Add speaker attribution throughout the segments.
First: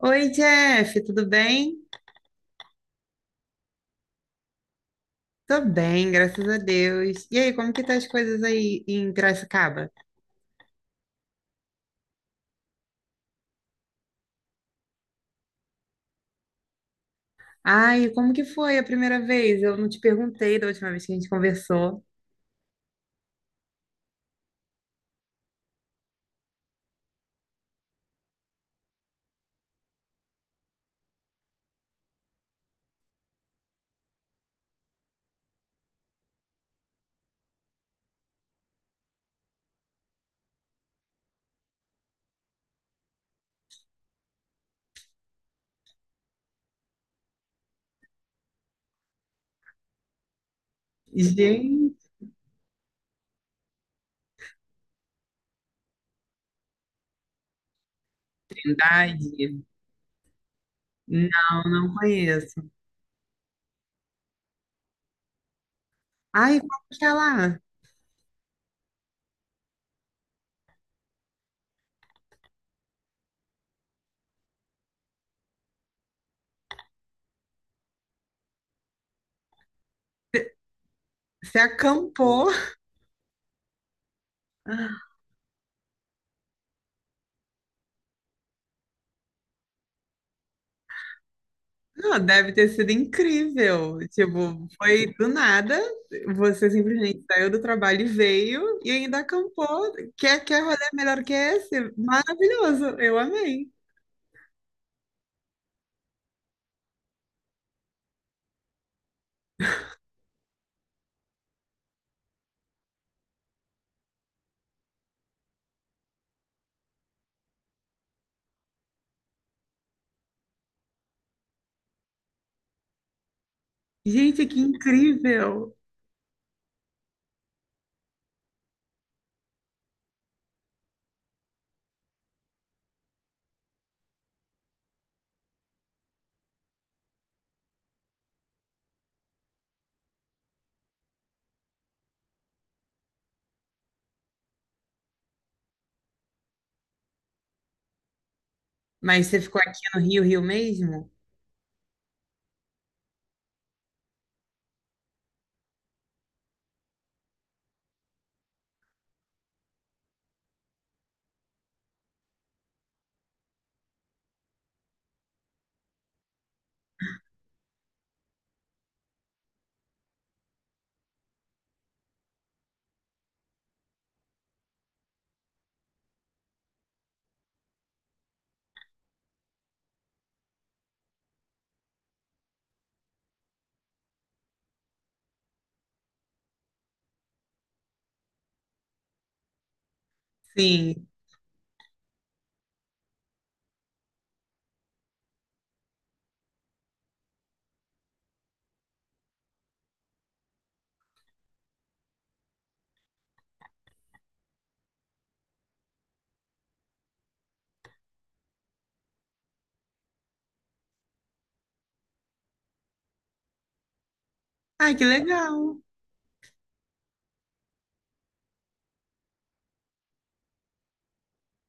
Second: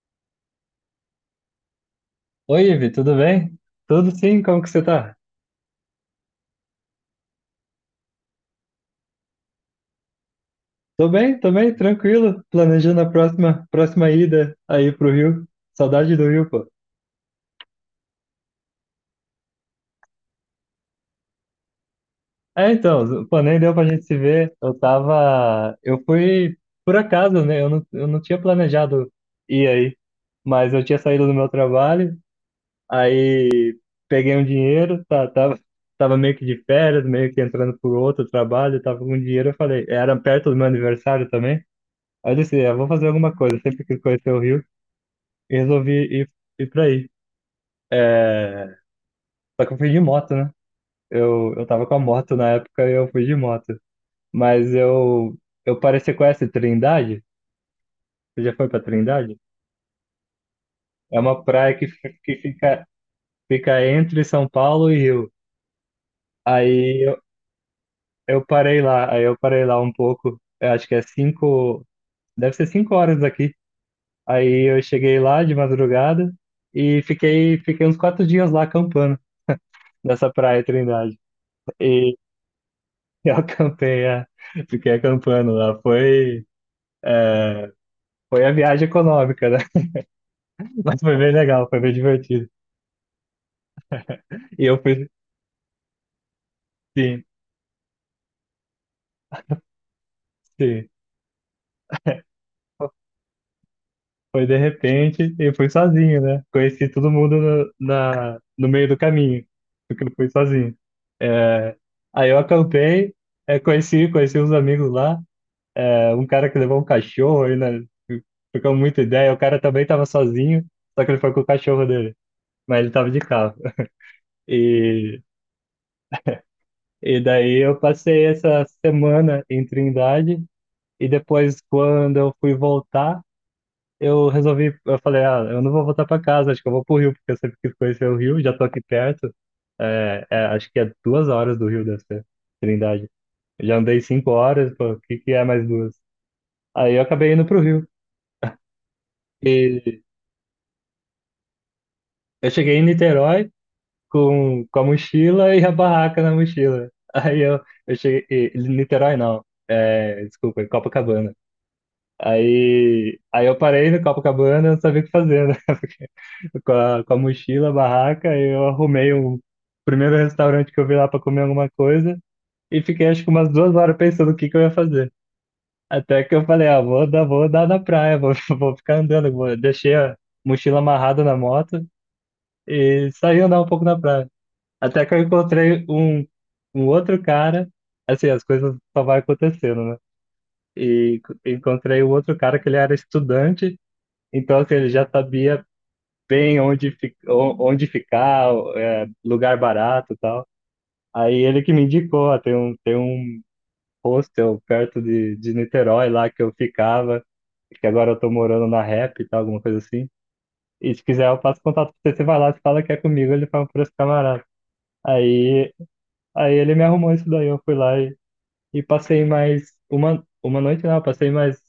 Speaker 1: Oi, Jeff, tudo bem?
Speaker 2: Oi, Ivi, tudo bem? Tudo sim, como que você tá?
Speaker 1: Tô bem, graças a Deus. E aí, como que tá as coisas aí em Piracicaba?
Speaker 2: Tô bem, tranquilo, planejando a próxima ida aí pro Rio. Saudade do Rio, pô.
Speaker 1: Ai, como que foi a primeira vez? Eu não te perguntei da última vez que a gente conversou.
Speaker 2: É, então, pô, nem deu pra gente se ver. Eu fui por acaso, né? Eu não tinha planejado ir aí, mas eu tinha saído do meu trabalho, aí peguei um dinheiro, tá, tava meio que de férias, meio que entrando por outro trabalho, tava com dinheiro, eu falei, era perto do meu aniversário também. Aí eu disse, "É, eu vou fazer alguma coisa, sempre quis conhecer o Rio." E resolvi ir, ir pra aí. É, só que eu fui de moto, né?
Speaker 1: Gente,
Speaker 2: Eu tava com a moto na época e eu fui de moto. Mas eu pareci com essa Trindade. Você já foi pra Trindade?
Speaker 1: Trindade?
Speaker 2: É uma
Speaker 1: Não,
Speaker 2: praia que,
Speaker 1: não
Speaker 2: fi- que
Speaker 1: conheço.
Speaker 2: fica, fica entre São Paulo e Rio.
Speaker 1: Ai, como que
Speaker 2: Aí
Speaker 1: é
Speaker 2: eu,
Speaker 1: lá?
Speaker 2: eu parei lá, aí eu parei lá um pouco. Eu acho que é cinco, deve ser cinco horas aqui. Aí eu cheguei lá de madrugada e fiquei uns quatro dias lá acampando nessa praia Trindade.
Speaker 1: Você acampou?
Speaker 2: Eu acampei, é. Fiquei acampando lá. Foi, é, foi a viagem econômica, né? Mas foi bem legal, foi bem
Speaker 1: Não,
Speaker 2: divertido.
Speaker 1: deve ter sido incrível.
Speaker 2: E
Speaker 1: Tipo,
Speaker 2: eu fui,
Speaker 1: foi do nada. Você simplesmente
Speaker 2: sim,
Speaker 1: saiu do trabalho e veio e ainda acampou. Quer rolê
Speaker 2: sim.
Speaker 1: melhor que esse? Maravilhoso. Eu amei.
Speaker 2: Foi de repente e fui sozinho, né? Conheci todo mundo no meio do caminho, porque eu fui sozinho. É, aí eu acampei, é, conheci uns amigos lá, é, um cara que levou um cachorro, aí, né? Ficou muita ideia. O cara também tava sozinho, só que ele foi com o cachorro dele, mas ele tava de carro.
Speaker 1: Gente, que
Speaker 2: E
Speaker 1: incrível.
Speaker 2: E daí eu passei essa semana em Trindade e depois quando eu fui voltar, eu resolvi, eu falei, ah, eu não vou voltar para casa, acho que eu vou pro Rio, porque eu sempre quis conhecer o Rio, já tô aqui perto. É, acho que é duas horas do Rio deve ser, Trindade. Eu já andei cinco horas, pô, o que que é mais duas? Aí eu acabei indo pro Rio.
Speaker 1: Mas você ficou aqui no
Speaker 2: E
Speaker 1: Rio, Rio mesmo?
Speaker 2: eu cheguei em Niterói com a mochila e a barraca na mochila. Aí eu cheguei, Niterói não, é, desculpa, em Copacabana. Aí eu parei no Copacabana, eu não sabia o que fazer, né? Porque com a mochila, a barraca, aí eu arrumei o primeiro restaurante que eu vi lá para comer alguma coisa e fiquei acho que umas duas horas pensando o que que eu ia fazer. Até que eu falei, ah, vou dar na praia, vou, vou ficar andando. Deixei a mochila amarrada na moto e saí andar um pouco na praia. Até que eu encontrei um outro cara, assim, as coisas só vai acontecendo, né?
Speaker 1: Sim.
Speaker 2: E encontrei o outro cara que ele era estudante então, que ele já sabia bem onde ficar, é, lugar barato e tal. Aí ele que me indicou, ó, tem um hostel perto de Niterói lá que eu ficava, que agora eu tô morando na Rap e tal, alguma coisa assim. E se quiser eu passo contato pra você, você vai lá, você fala que é comigo, ele fala por esse camarada.
Speaker 1: Ai, que legal.
Speaker 2: Aí, aí ele me arrumou isso daí, eu fui lá e passei mais uma noite não, passei mais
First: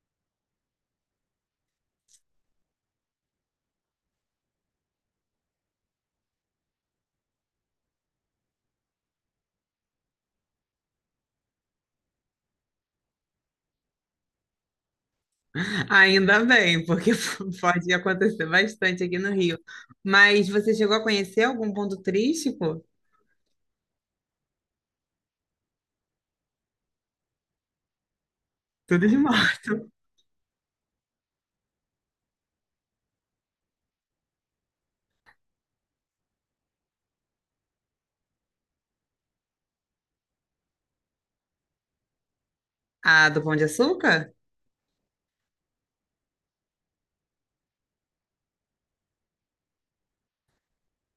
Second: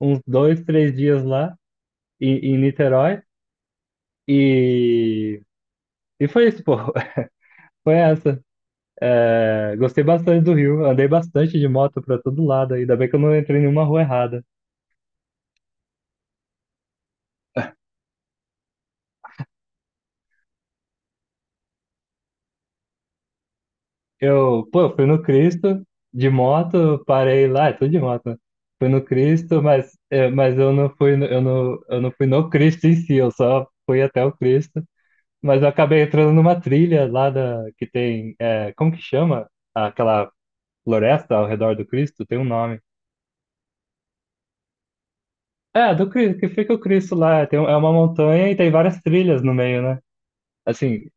Speaker 2: uns dois, três dias lá em Niterói. E E foi isso, pô. Foi essa. É, gostei bastante do Rio. Andei bastante de moto pra todo lado. Ainda bem que eu não entrei em nenhuma rua errada.
Speaker 1: Ainda bem, porque pode acontecer bastante aqui no Rio. Mas você chegou a conhecer algum ponto turístico?
Speaker 2: Eu, pô, fui no Cristo, de moto, parei lá, é tudo de moto, né? Fui no
Speaker 1: Tudo de
Speaker 2: Cristo,
Speaker 1: morto.
Speaker 2: mas, é, mas eu não fui, no- eu não fui no Cristo em si, eu só fui até o Cristo. Mas eu acabei entrando numa trilha lá da, que tem, é, como que chama? Aquela floresta ao redor do Cristo, tem um nome.
Speaker 1: Ah, do Pão de Açúcar?
Speaker 2: É, do Cristo, que fica o Cristo lá. Tem, um- é uma montanha e tem várias trilhas no meio, né? Assim,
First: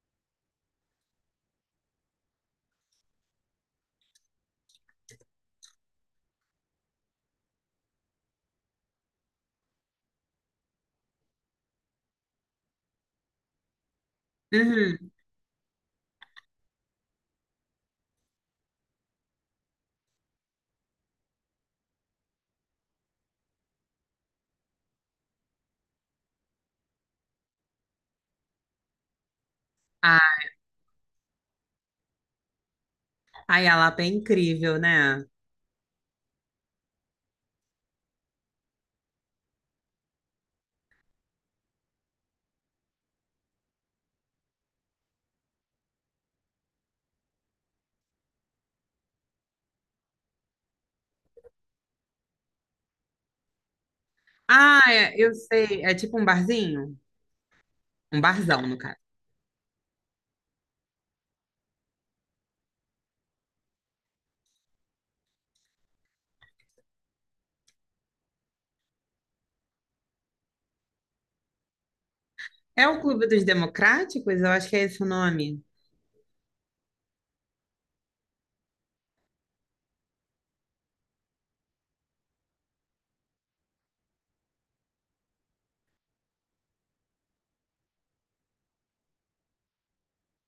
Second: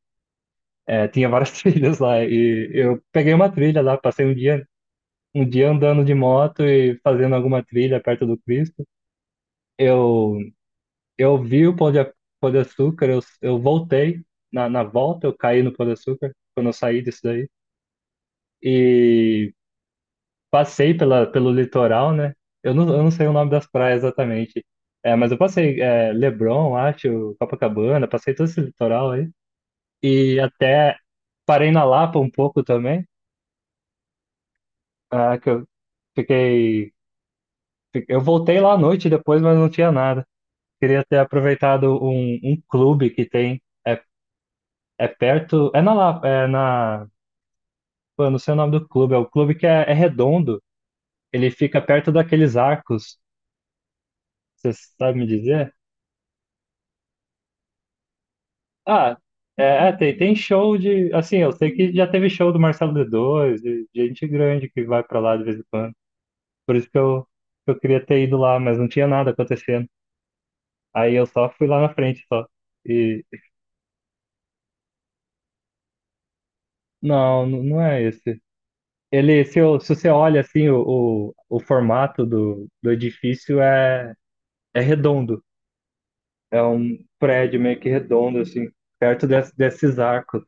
Speaker 2: é, tinha várias trilhas lá. E eu peguei uma trilha lá, passei um dia andando de moto e fazendo alguma trilha perto do Cristo. Eu, eu vi o Pão de Açúcar, eu voltei. Na
Speaker 1: Uhum.
Speaker 2: volta eu caí no Pão de Açúcar, quando eu saí disso daí. E passei pelo litoral, né? Eu não sei o nome das praias exatamente. É, mas eu passei é, Leblon, acho, Copacabana, passei todo esse litoral aí. E até parei na Lapa um pouco também,
Speaker 1: Ai, a Lapa é incrível, né?
Speaker 2: ah, que eu fiquei. Eu voltei lá à noite depois, mas não tinha nada. Queria ter aproveitado um clube que tem. É, é perto. É na Lapa, é na. Pô, eu não sei o nome do clube. É o clube que é, é redondo. Ele fica perto daqueles arcos. Você
Speaker 1: Ah, é,
Speaker 2: sabe me
Speaker 1: eu
Speaker 2: dizer?
Speaker 1: sei. É tipo um barzinho? Um barzão, no caso.
Speaker 2: Ah, é, tem show de. Assim, eu sei que já teve show do Marcelo D2, de gente grande que vai pra lá de vez em quando. Por isso que eu queria ter ido lá, mas não tinha nada acontecendo. Aí eu só fui lá na frente só.
Speaker 1: É o
Speaker 2: E.
Speaker 1: Clube dos Democráticos? Eu acho que é esse o nome.
Speaker 2: Não, não, não é esse. Ele, se, eu- se você olha assim, o formato do edifício é, é redondo. É um prédio meio que redondo, assim, perto desses arcos.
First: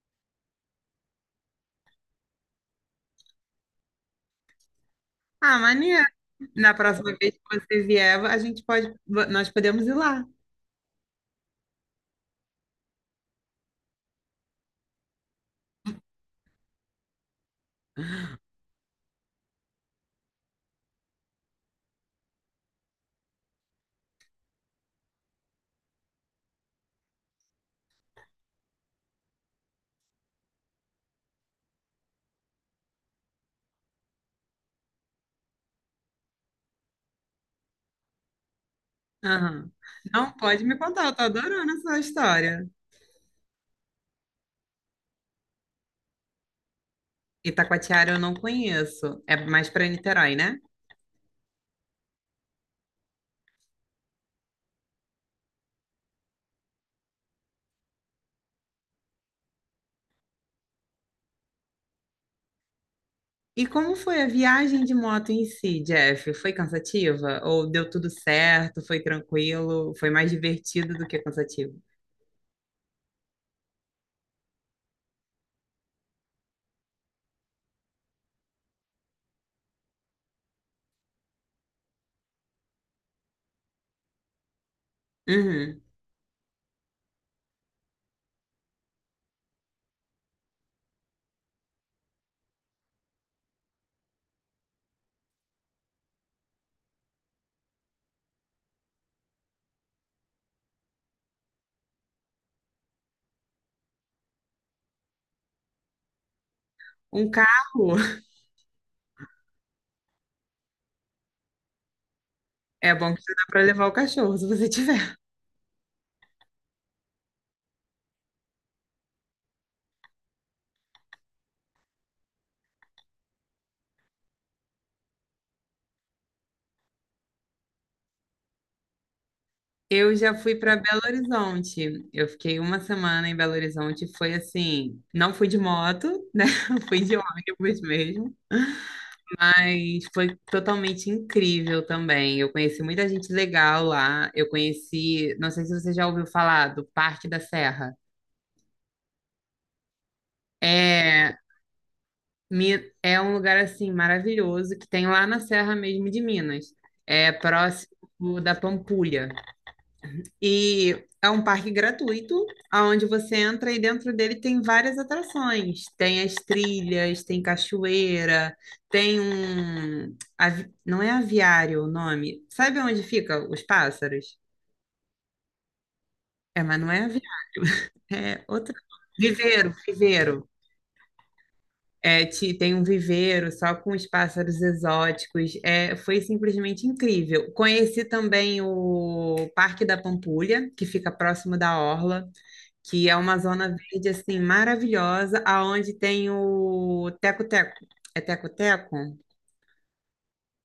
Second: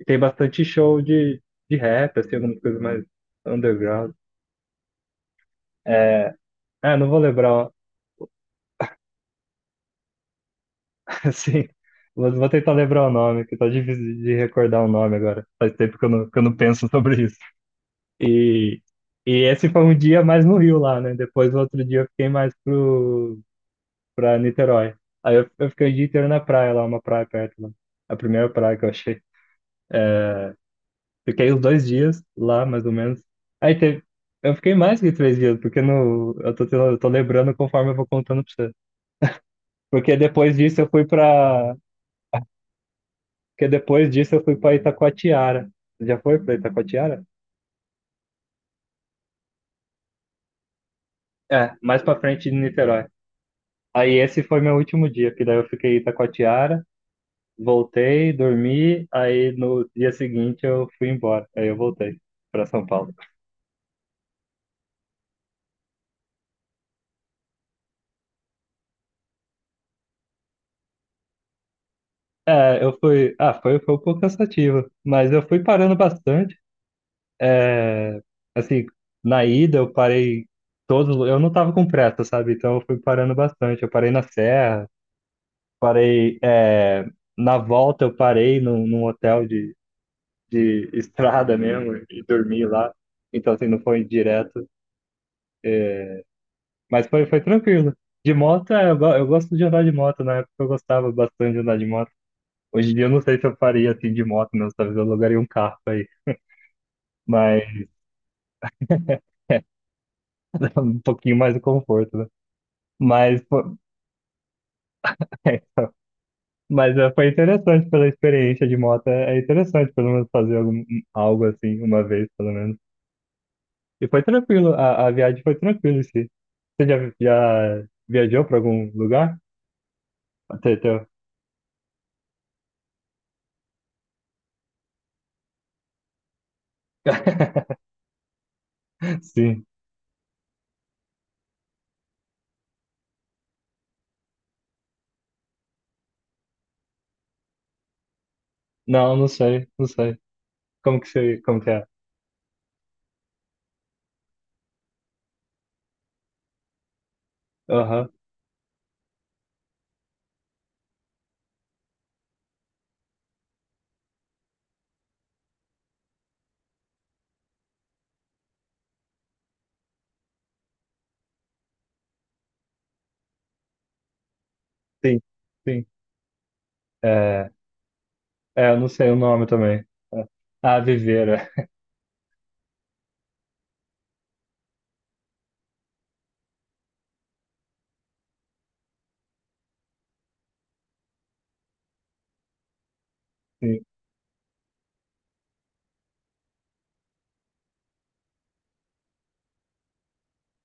Speaker 2: E tem bastante show de rap, assim, alguma coisa mais underground.
Speaker 1: Ah, maneiro.
Speaker 2: É,
Speaker 1: Na
Speaker 2: É, não
Speaker 1: próxima
Speaker 2: vou
Speaker 1: vez que
Speaker 2: lembrar, o-
Speaker 1: você vier, nós podemos ir lá.
Speaker 2: assim, vou tentar lembrar o nome, que tá difícil de recordar o nome agora. Faz tempo que eu não penso sobre isso. E, e esse foi um dia mais no Rio lá, né? Depois, o outro dia, eu fiquei mais pra Niterói. Aí eu fiquei o dia inteiro na praia lá, uma praia perto lá. A primeira praia que eu achei. É, fiquei os dois dias lá, mais ou menos. Aí teve. Eu fiquei mais que três dias, porque no, eu tô lembrando conforme eu vou contando pra você.
Speaker 1: Aham.
Speaker 2: Porque
Speaker 1: Não,
Speaker 2: depois
Speaker 1: pode me
Speaker 2: disso eu fui
Speaker 1: contar, eu tô adorando
Speaker 2: pra,
Speaker 1: essa história.
Speaker 2: Porque depois disso eu fui para Itacoatiara. Você já foi para Itacoatiara?
Speaker 1: Itacoatiara eu não conheço, é mais para Niterói, né?
Speaker 2: É, mais para frente de Niterói. Aí esse foi meu último dia, que daí eu fiquei em Itacoatiara, voltei, dormi, aí no dia seguinte eu fui embora. Aí eu voltei para São Paulo.
Speaker 1: E como foi a viagem de moto em si, Jeff? Foi cansativa? Ou deu tudo certo? Foi tranquilo? Foi mais divertido do que cansativo?
Speaker 2: É, eu fui. Ah, foi, foi um pouco cansativo, mas eu fui parando bastante. É, assim, na ida eu parei todos. Eu não tava com pressa, sabe? Então eu fui parando bastante. Eu parei na Serra,
Speaker 1: Uhum.
Speaker 2: parei, é, na volta eu parei num hotel de estrada mesmo e dormi lá. Então, assim, não foi direto. É, mas foi, foi tranquilo. De moto, é, eu, eu gosto de andar de moto. Na época eu gostava bastante de andar de moto. Hoje em dia eu não sei se eu faria assim de moto mesmo. Talvez eu alugaria um carro aí.
Speaker 1: Um
Speaker 2: Mas
Speaker 1: carro
Speaker 2: um pouquinho mais de conforto, né?
Speaker 1: é bom que você
Speaker 2: Mas,
Speaker 1: dá para levar o cachorro, se você tiver.
Speaker 2: é, então, mas é, foi interessante pela experiência de moto. É é interessante pelo menos fazer algum, algo assim, uma vez pelo menos. E foi tranquilo, a viagem foi tranquila, sim. Você já viajou para algum lugar?
Speaker 1: Eu já fui
Speaker 2: Até,
Speaker 1: para Belo
Speaker 2: até...
Speaker 1: Horizonte. Eu fiquei uma semana em Belo Horizonte. Foi assim, não fui de moto, né? Fui de ônibus mesmo,
Speaker 2: Sim.
Speaker 1: mas foi totalmente incrível também. Eu conheci muita gente legal lá. Eu conheci, não sei se você já ouviu falar do Parque da Serra.
Speaker 2: Não, não sei, não sei. Como que
Speaker 1: É,
Speaker 2: você, como que é?
Speaker 1: É um lugar assim maravilhoso que tem lá na Serra mesmo de Minas. É
Speaker 2: Aham,
Speaker 1: próximo da Pampulha. E é um parque gratuito, onde você entra e dentro dele tem várias atrações. Tem as trilhas, tem cachoeira, tem não é aviário o nome. Sabe onde fica os pássaros?
Speaker 2: sim, sim.
Speaker 1: É, mas não é aviário,
Speaker 2: É,
Speaker 1: é
Speaker 2: é,
Speaker 1: outra.
Speaker 2: eu não sei o nome
Speaker 1: Viveiro,
Speaker 2: também. É.
Speaker 1: viveiro.
Speaker 2: Ah, Viveira.
Speaker 1: É, tem um viveiro só com os pássaros exóticos. É, foi simplesmente incrível. Conheci também o Parque da Pampulha, que fica próximo da Orla, que é uma zona
Speaker 2: Sim.
Speaker 1: verde assim maravilhosa, aonde tem o teco-teco. É teco-teco?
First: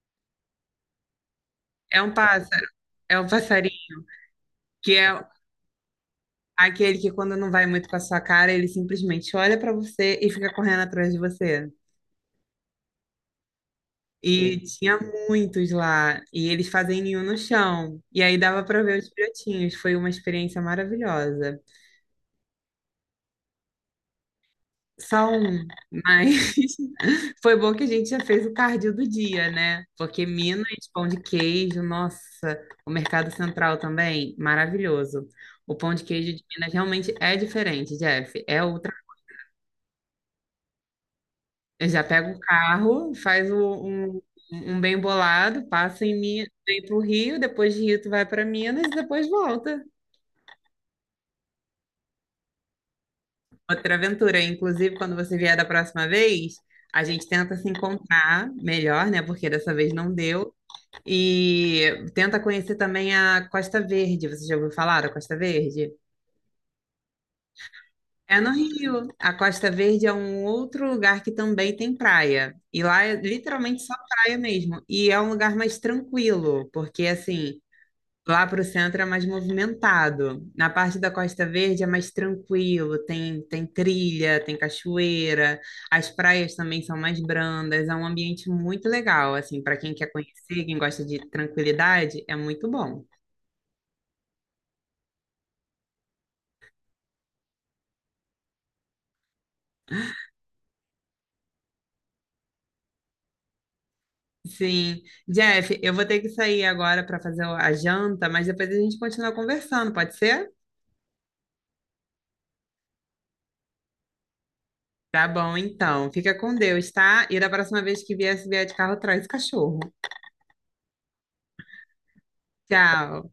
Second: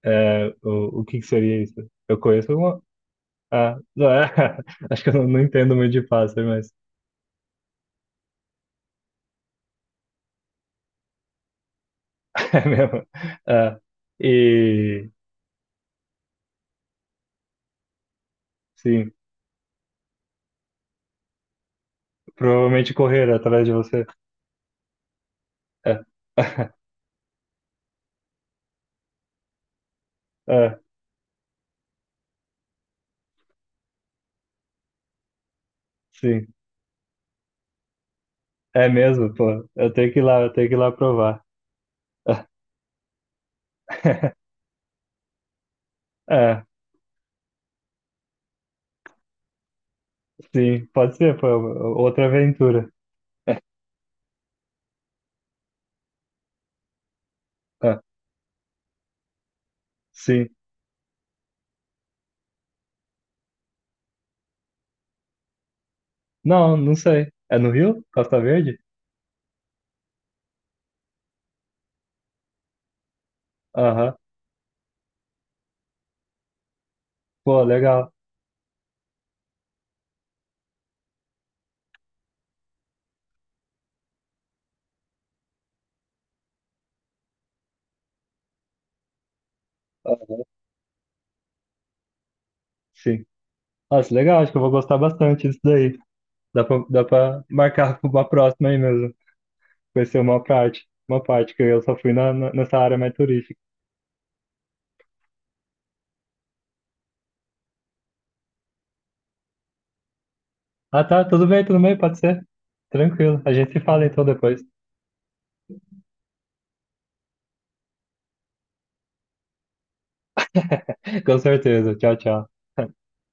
Speaker 2: É, o que que seria isso?
Speaker 1: É um
Speaker 2: Eu conheço
Speaker 1: pássaro.
Speaker 2: alguma...
Speaker 1: É um passarinho
Speaker 2: Ah, não, é.
Speaker 1: que
Speaker 2: Acho
Speaker 1: é
Speaker 2: que eu não entendo muito de pássaro, mas
Speaker 1: aquele que quando não vai muito com a sua cara, ele simplesmente olha para você e fica correndo atrás de você.
Speaker 2: é mesmo. É.
Speaker 1: E tinha
Speaker 2: E,
Speaker 1: muitos lá, e eles fazem ninho no chão. E aí dava para ver os
Speaker 2: sim,
Speaker 1: filhotinhos. Foi uma experiência maravilhosa.
Speaker 2: provavelmente correr atrás de você.
Speaker 1: Só um,
Speaker 2: É.
Speaker 1: mas foi bom que a gente já fez o cardio do dia, né? Porque Minas,
Speaker 2: É,
Speaker 1: pão de queijo, nossa, o Mercado Central também, maravilhoso. O pão de queijo de
Speaker 2: sim.
Speaker 1: Minas realmente é diferente, Jeff, é
Speaker 2: É
Speaker 1: outra.
Speaker 2: mesmo, pô. Eu tenho que ir lá, eu tenho que ir lá provar.
Speaker 1: Eu já pego o carro, um bem bolado, passa em Minas,
Speaker 2: É,
Speaker 1: vem pro Rio, depois de Rio tu vai para Minas e depois volta.
Speaker 2: sim. Pode ser, pô. Outra aventura.
Speaker 1: Outra aventura, inclusive, quando você vier da próxima vez, a gente tenta se
Speaker 2: É,
Speaker 1: encontrar melhor, né? Porque dessa vez não
Speaker 2: sim.
Speaker 1: deu. E tenta conhecer também a Costa Verde. Você já ouviu falar da Costa Verde?
Speaker 2: Não, não sei. É no Rio?
Speaker 1: É
Speaker 2: Costa
Speaker 1: no
Speaker 2: Verde?
Speaker 1: Rio. A Costa Verde é um outro lugar que também tem praia. E lá é literalmente só
Speaker 2: Aham.
Speaker 1: praia mesmo. E é um lugar mais tranquilo, porque assim,
Speaker 2: Pô, legal.
Speaker 1: lá pro centro é mais movimentado. Na parte da Costa Verde é mais tranquilo, tem, tem trilha, tem cachoeira, as praias também são mais brandas. É um ambiente muito legal, assim, para quem quer
Speaker 2: Aham,
Speaker 1: conhecer, quem gosta de tranquilidade, é muito bom.
Speaker 2: sim. Nossa, legal. Acho que eu vou gostar bastante disso daí. Dá pra marcar uma próxima aí mesmo. Conhecer uma parte. Uma parte que eu só fui nessa área mais turística.
Speaker 1: Sim. Jeff, eu vou ter que sair agora para fazer a janta, mas depois a gente continua conversando, pode ser?
Speaker 2: Ah, tá. Tudo bem, tudo bem. Pode ser. Tranquilo. A gente se fala então depois.
Speaker 1: Tá bom, então. Fica com Deus, tá? E da próxima vez que vier, se vier de carro, traz cachorro.
Speaker 2: Com certeza. Tchau, tchau.
Speaker 1: Tchau.